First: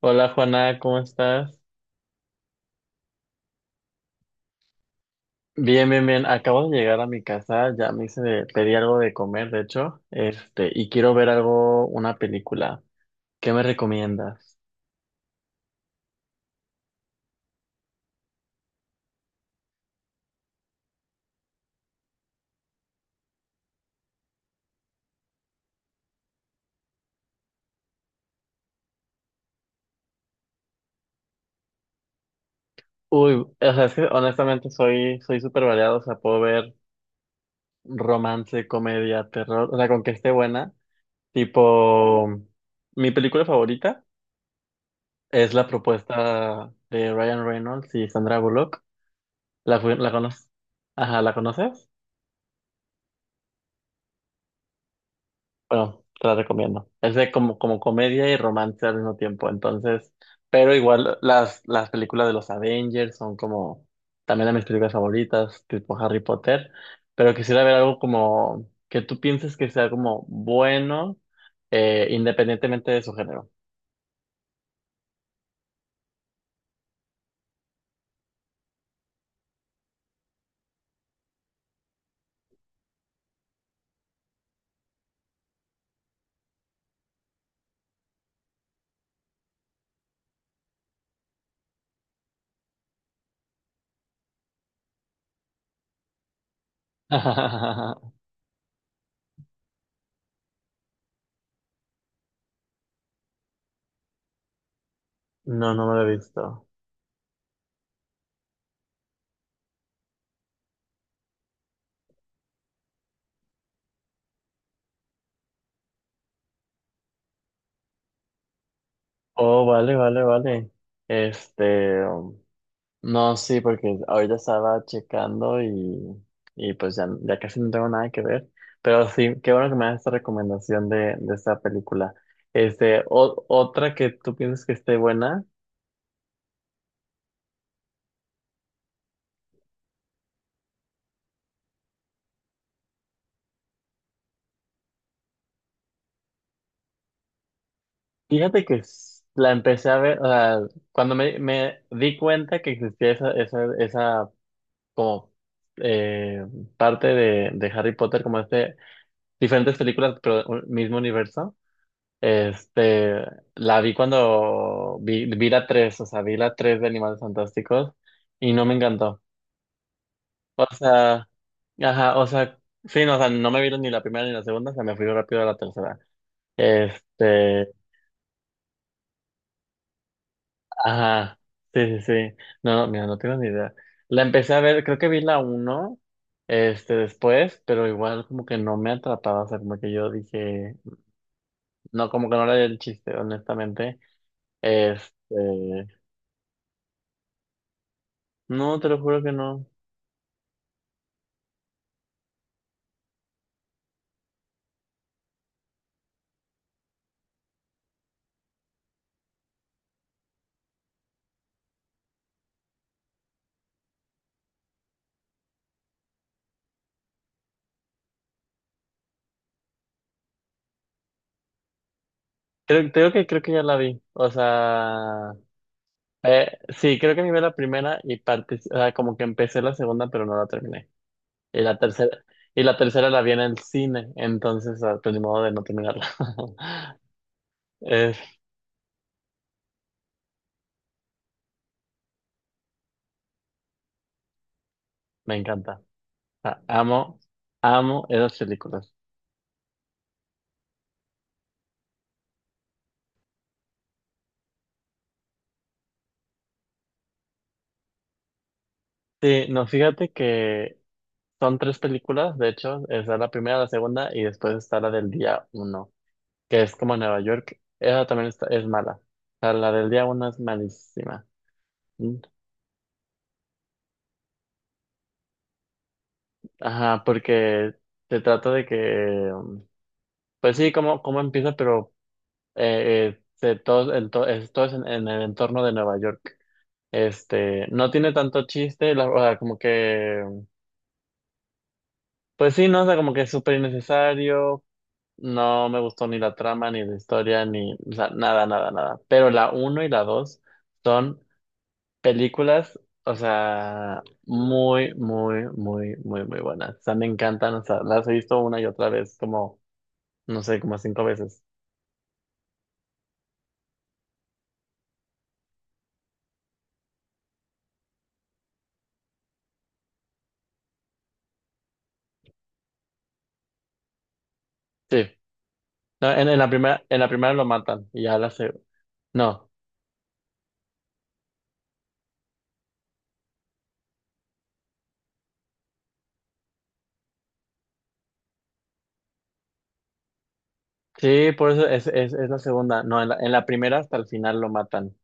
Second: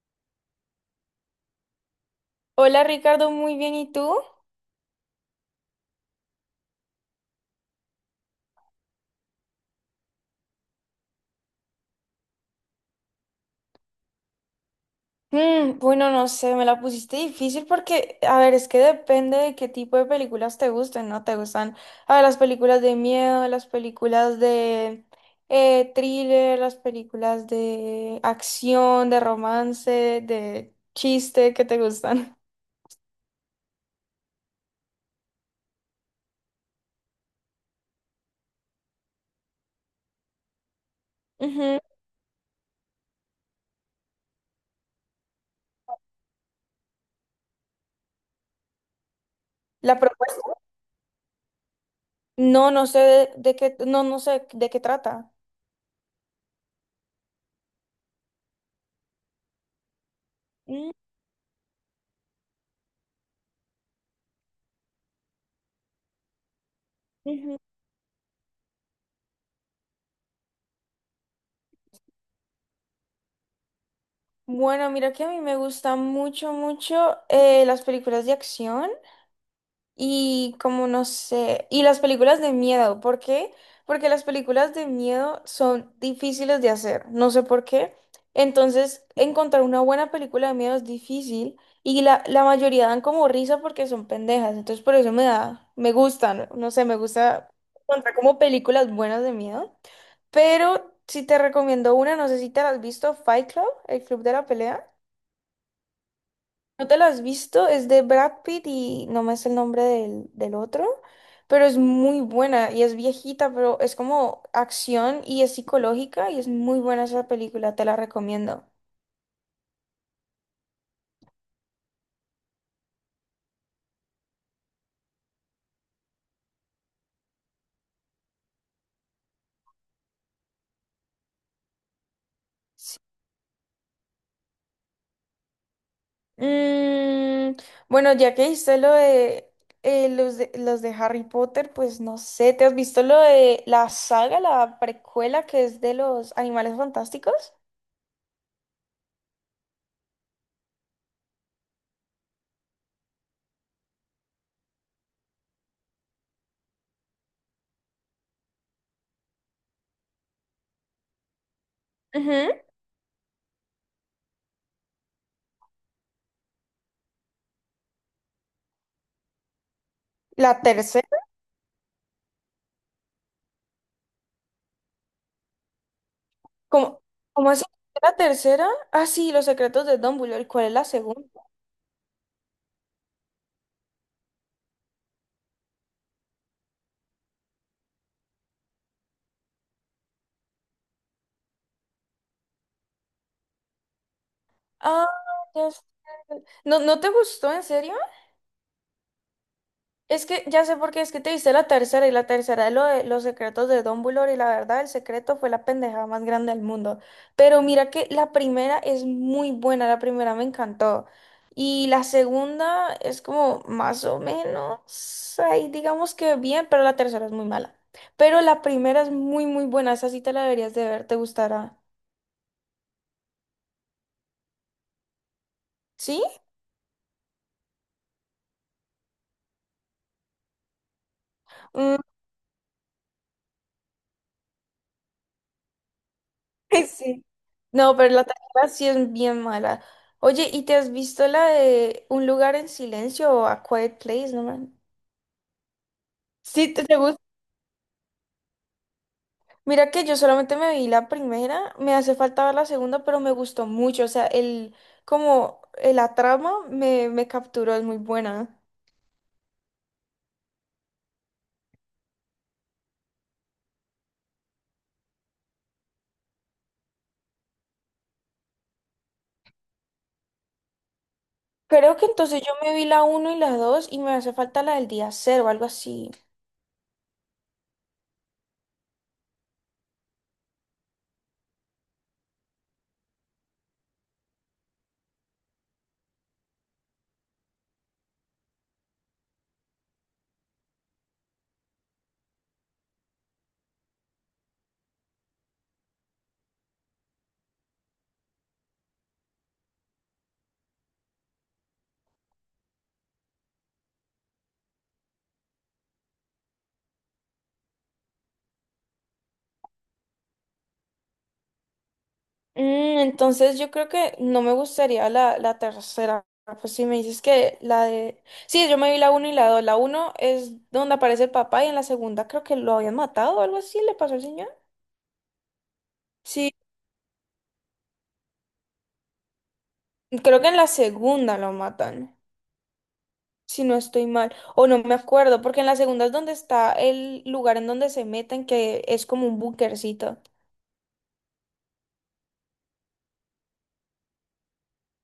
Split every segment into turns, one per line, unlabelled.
Hola Juana, ¿cómo estás?
Hola Ricardo, muy bien, ¿y tú?
Bien, bien, bien. Acabo de llegar a mi casa, ya me hice de, pedí algo de comer, de hecho, y quiero ver algo, una película. ¿Qué me recomiendas?
Mm, bueno, no sé, me la pusiste difícil porque, a ver, es que depende de qué tipo de películas te gusten, ¿no? ¿Te gustan, a ver, las películas de miedo, las películas de thriller, las películas de acción, de romance, de chiste, ¿qué te gustan?
Uy, o sea, es que honestamente soy súper variado, o sea, puedo ver romance, comedia, terror, o sea, con que esté buena.
Ujú.
Tipo, mi película favorita es La propuesta de Ryan Reynolds y Sandra Bullock. ¿
¿La
la
propuesta?
conoces? Ajá, ¿la conoces?
No, no sé de qué, no, no sé de qué trata.
Bueno, te la recomiendo. Es de como, como comedia y romance al mismo tiempo. Entonces, pero
Mm,
igual las películas de los Avengers son como también de mis películas favoritas, tipo Harry Potter. Pero
ujú.
quisiera ver algo como que tú pienses que sea como bueno, independientemente de su género.
Bueno, mira que a mí me gustan mucho, mucho, las películas de acción. Y como no sé, y las películas de miedo, ¿por qué? Porque las películas de miedo son difíciles de hacer, no sé por qué. Entonces, encontrar una buena película de miedo es difícil y la mayoría dan como risa porque son pendejas, entonces por eso me gustan, No sé, me gusta encontrar como películas buenas de miedo. Pero si te recomiendo una, no sé si te la has visto, Fight Club, el club de la pelea.
No, no me lo he visto.
¿No te lo has visto? Es de Brad Pitt y no me es el nombre del otro, pero es muy buena y es viejita, pero es como acción y es psicológica y es muy buena esa película, te la recomiendo.
Oh, vale, vale, vale. Este. um, No, sí, porque ahorita estaba checando, y pues ya, ya casi no tengo nada que ver. Pero sí, qué bueno que me das esta recomendación de esta película.
Sí.
Otra que tú piensas que esté buena.
Mm, bueno, ya que hice lo de, los de los de Harry Potter, pues no sé, ¿te has visto lo de la saga, la precuela que es de los Animales Fantásticos?
Fíjate que la empecé a ver, o sea, cuando me di cuenta que existía esa como eh, parte de Harry Potter, como diferentes películas, pero un mismo universo.
Ujú.
Este, la vi cuando vi la 3 o sea, vi la 3 de Animales Fantásticos y no me encantó.
La
O
tercera.
sea, ajá, o sea, sí, no, o sea, no me vieron ni la primera ni la segunda, o sea, me fui rápido a la tercera.
¿Cómo, cómo es
Este,
la tercera? Ah, sí, Los secretos de Dumbledore. ¿Cuál es la segunda?
ajá, sí, sí, sí. No, no, mira, no tengo ni idea. La empecé a ver, creo que vi la uno después, pero igual como que no me atrapaba, o sea, como que yo dije, no, como que no era el chiste, honestamente. Este,
Ah, ya sé. ¿No, no te gustó, en serio?
no, te lo juro que no.
Es que ya sé por qué, es que te viste la tercera y la tercera es lo de los secretos de Dumbledore y la verdad, el secreto fue la pendejada más grande del mundo. Pero mira que la primera es muy buena, la primera me encantó. Y la segunda es como más o menos, ahí digamos que bien, pero la tercera es muy mala. Pero la primera es muy, muy buena, esa sí te la deberías de ver, te gustará.
Creo que creo que ya la vi. O sea,
¿Sí?
sí, creo que me vi la primera y parte, o sea, como que empecé la segunda, pero no la terminé. Y la
Mm,
tercera, y la tercera la vi en el cine, entonces ah, pues ni modo de no terminarla.
sí. No, pero
Eh,
la tarjeta sí es bien mala. Oye, ¿y te has visto la de Un lugar en silencio o A Quiet Place? No me...
me encanta. Ah,
Sí, te
amo,
gusta.
amo esas películas.
Mira que yo solamente me vi la primera, me hace falta ver la segunda, pero me gustó mucho. O sea, como la trama me capturó, es muy buena.
Sí, no, fíjate que son tres películas, de hecho, está la primera, la segunda y después está la del día uno, que es como en Nueva York. Esa también está, es mala. O sea, la del día uno es malísima.
Creo que
Mm.
entonces yo me vi la uno y la 2 y me hace falta la del día cero o algo así.
Ajá, porque se trata de que, um, pues sí, cómo, cómo empieza, pero todo, es, todo es en el entorno de Nueva York. No tiene tanto chiste, la, o sea, como que, pues sí, no, o sea, como que es súper innecesario. No me gustó ni la trama, ni la historia, ni, o sea, nada, nada, nada. Pero la uno y la 2 son películas, o sea, muy, muy, muy, muy, muy buenas. O sea, me encantan, o sea, las he visto una y otra vez, como no sé, como cinco veces.
Mm, entonces yo creo que no me gustaría la tercera. Pues si me dices que la de... Sí, yo me vi la uno y la dos. La uno es donde aparece el papá y en la segunda creo que lo habían matado o algo así, le pasó al señor.
Sí. No, en, en la
Sí,
primera, en la primera lo matan y ya la se... No.
creo que en la segunda lo matan, si no estoy mal. O no me acuerdo, porque en la segunda es donde está el lugar en donde se meten, que es como un bunkercito.
Sí, por eso es la segunda. No, en la primera hasta el final lo matan.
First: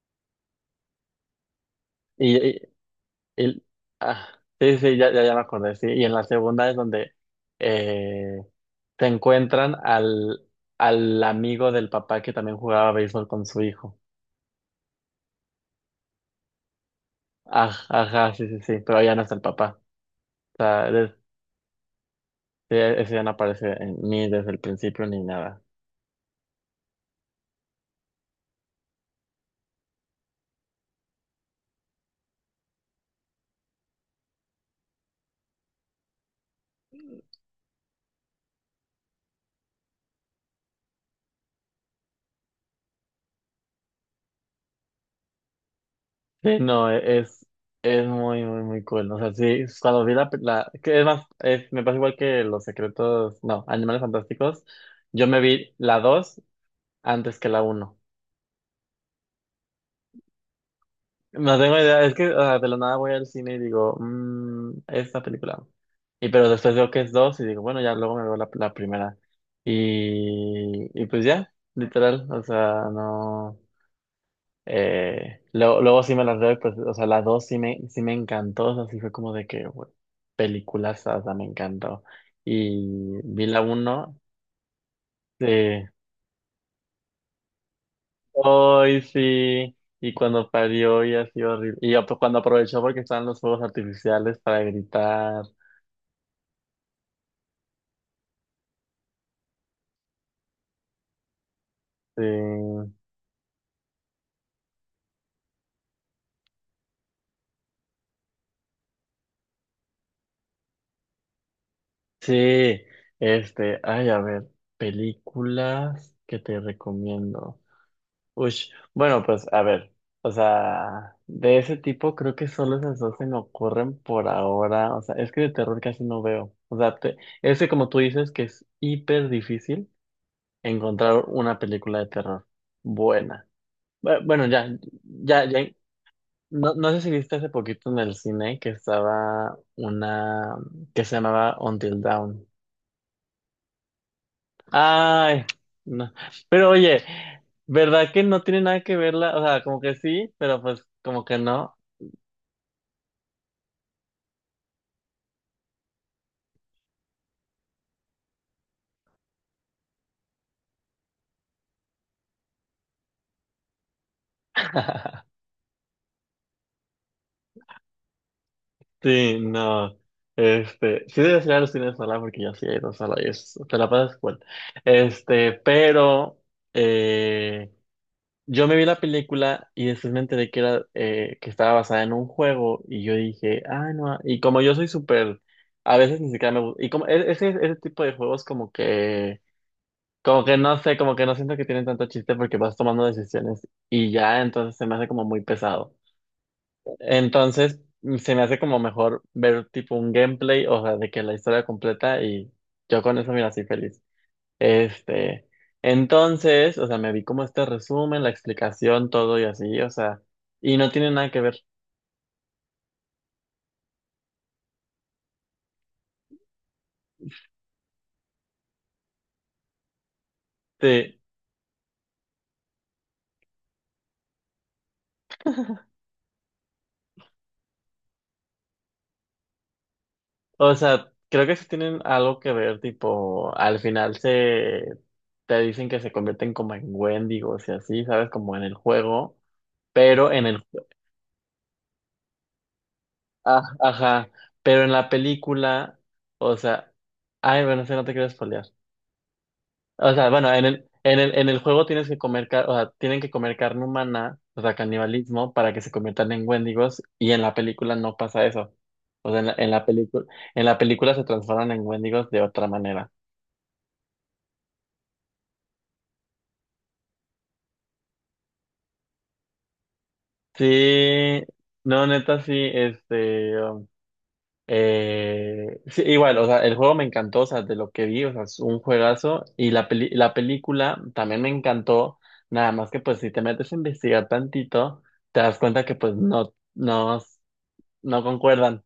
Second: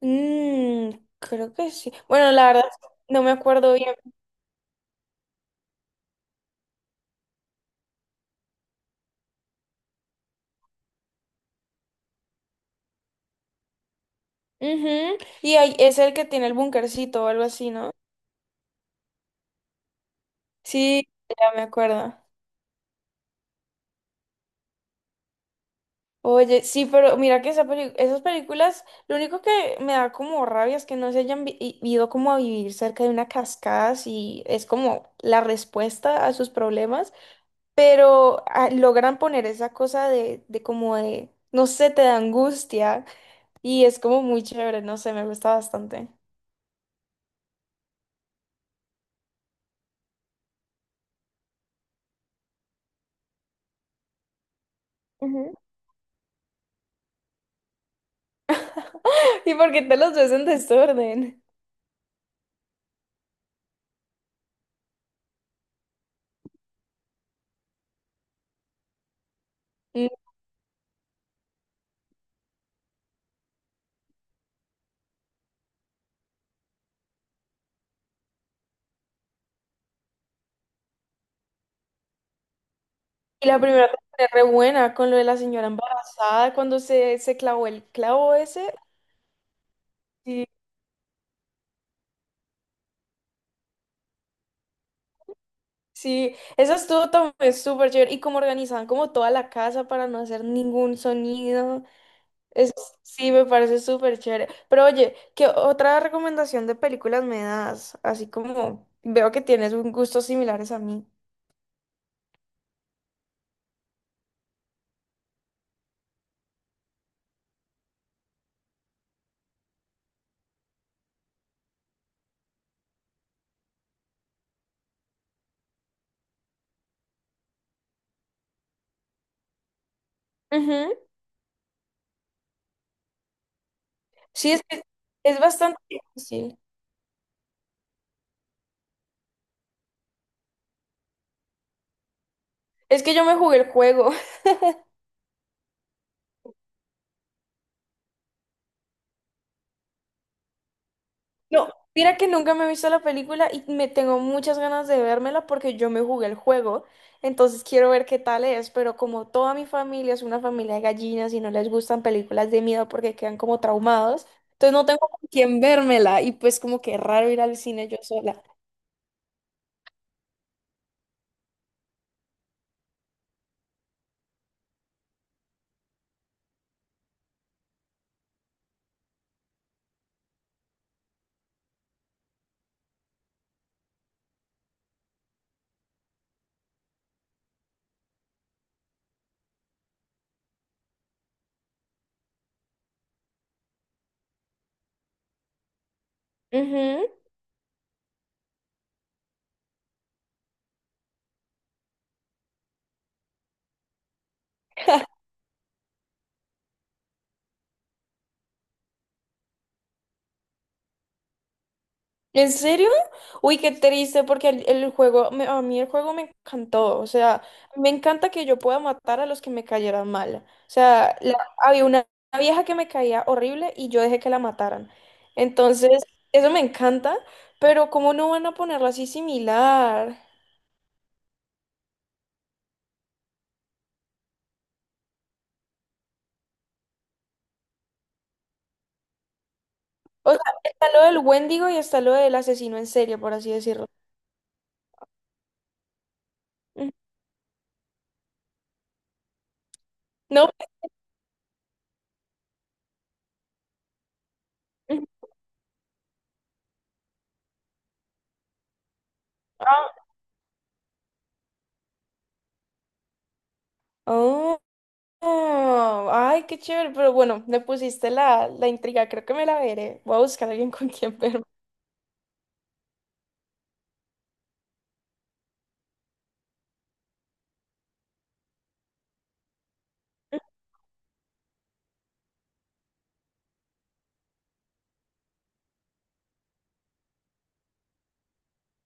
Mm, creo que sí. Bueno,
Y,
la
y-
verdad, no me
y-
acuerdo bien.
ah, sí, sí, ya me acordé, sí. Y en la segunda es donde eh, se encuentran al, al amigo del papá que también jugaba béisbol con su hijo.
Ujú, y ahí es el que tiene el bunkercito o algo así, ¿no?
Ajá, sí, sí, sí, pero ya no está el papá. O sea,
Sí,
des-
ya me acuerdo.
sí, ese ya no aparece en, ni desde el principio ni nada.
Oye, sí, pero mira que esa esas películas, lo único que me da como rabia es que no se hayan ido como a vivir cerca de una cascada, si es como la respuesta a sus problemas, pero ah, logran poner esa cosa de, no sé, te da angustia y es como muy chévere, no sé, me gusta bastante.
Sí, no, es muy, muy, muy cool. O sea, sí, cuando vi la, la que es más, me pasa igual que Los Secretos, no, Animales Fantásticos. Yo me
Ujú.
vi la 2 antes que la uno.
¿Y porque te los ves en desorden?
No tengo idea, es que o sea, de la nada voy al cine y digo, mmm, esta película. Y pero después veo que es 2 y digo, bueno, ya luego me veo la primera.
Mm,
Y pues ya, literal, o sea, no. Luego, luego sí me las veo, pues, o sea, la dos sí me encantó, o sea, sí fue como de que, güey, películas, o sea, me encantó. Y vi
y la
la
primera temporada
uno,
es re buena con lo de la
sí,
señora embarazada, cuando se clavó el clavo ese.
hoy sí, y
Sí,
cuando parió y así horrible. Cuando aprovechó porque estaban los fuegos artificiales para gritar,
sí, eso estuvo también súper chévere. Y como organizaban como toda la casa para no hacer ningún sonido.
sí,
Es, sí, me parece súper chévere. Pero oye, ¿qué otra recomendación de películas me das? Así como veo que tienes un gustos similares a mí.
sí, este, ay, a ver, películas que te recomiendo. Ush, bueno, pues a ver, o sea, de ese tipo creo que solo esas dos se me ocurren por ahora, o sea, es que de terror casi no veo, o sea, es que como tú dices que es hiper difícil
Ujú.
encontrar una película de terror buena. Bueno,
Sí, es
ya,
que es
ya, ya,
bastante difícil.
no, no sé si viste hace poquito en el cine que estaba una que se llamaba Until Dawn.
Es que yo me jugué el juego.
Ay, no. Pero oye, ¿verdad que no tiene nada que verla? O sea, como que sí, pero pues como que
No,
no.
mira que nunca me he visto la película y me tengo muchas ganas de vérmela porque yo me jugué el juego, entonces quiero ver qué tal es, pero como toda mi familia es una familia de gallinas y no les gustan películas de miedo porque quedan como traumados, entonces no tengo con quién vérmela y pues como que raro ir al cine yo sola.
Sí, no. Este, sí debes ir a los cines sola porque yo sí he ido sola y es, te la pasas cool. Este, pero eh, yo me vi la película y después me enteré que era que estaba basada en un juego y yo dije, ah, no. Y como yo soy súper, a veces ni siquiera me gusta. Y como ese, ese tipo de juegos como que como que no sé, como que no siento que tienen tanto chiste porque vas tomando decisiones y ya, entonces se me hace como muy pesado.
Ujú.
Entonces se me hace como mejor ver tipo un gameplay, o sea, de que la historia completa y yo con eso, mira, así feliz. Este, entonces, o sea, me vi como este resumen, la explicación, todo y así, o sea, y no tiene nada que ver.
¿En serio? Uy, qué triste, porque el juego, a mí el juego me encantó. O sea, me encanta que yo pueda matar a los que me cayeran mal. O sea,
Sí,
había una vieja que me caía horrible y yo dejé que la mataran. Entonces, eso me encanta, pero ¿cómo no van a ponerlo así similar?
o sea, creo que sí tienen algo que ver, tipo, al final se te dicen que se convierten como en Wendigos y así, ¿sabes? Como en el juego, pero
O sea,
en el,
está lo del Wendigo y está lo del asesino en serie, por así
ah,
decirlo.
ajá, pero en la película, o sea,
Ujú.
ay, bueno, sé, no te quiero spoilear. O sea,
No.
bueno, en el juego tienes que comer, o sea, tienen que comer carne humana, o sea,
Ujú.
canibalismo, para que se conviertan en Wendigos, y en la película no pasa eso. O sea, en la película se transforman en Wendigos de otra manera.
Ah. Ah, ay, qué chévere, pero bueno, me pusiste la intriga, creo que me la veré. Voy a buscar a alguien con quien
Sí,
verme.
no, neta, sí, este, sí, igual, o sea, el juego me encantó, o sea, de lo que vi, o sea, es un juegazo, y la película también me encantó, nada más que pues si te metes a investigar tantito, te das cuenta que pues no, no, no concuerdan.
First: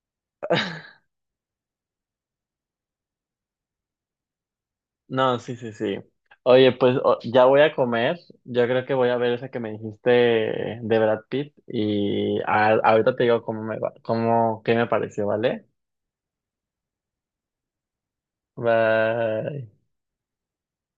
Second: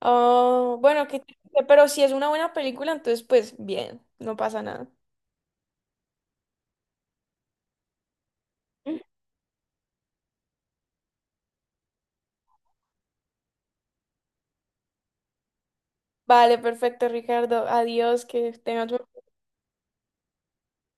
Ah, bueno, qué triste, pero si es una buena película, entonces pues bien, no pasa nada.
No, sí, sí, sí. Oye, pues ya voy a comer, yo creo que voy a ver esa que me dijiste de Brad Pitt, y ahorita te digo cómo me va, cómo, qué me pareció, ¿vale?
Vale, perfecto, Ricardo. Adiós, que tengas
Bye.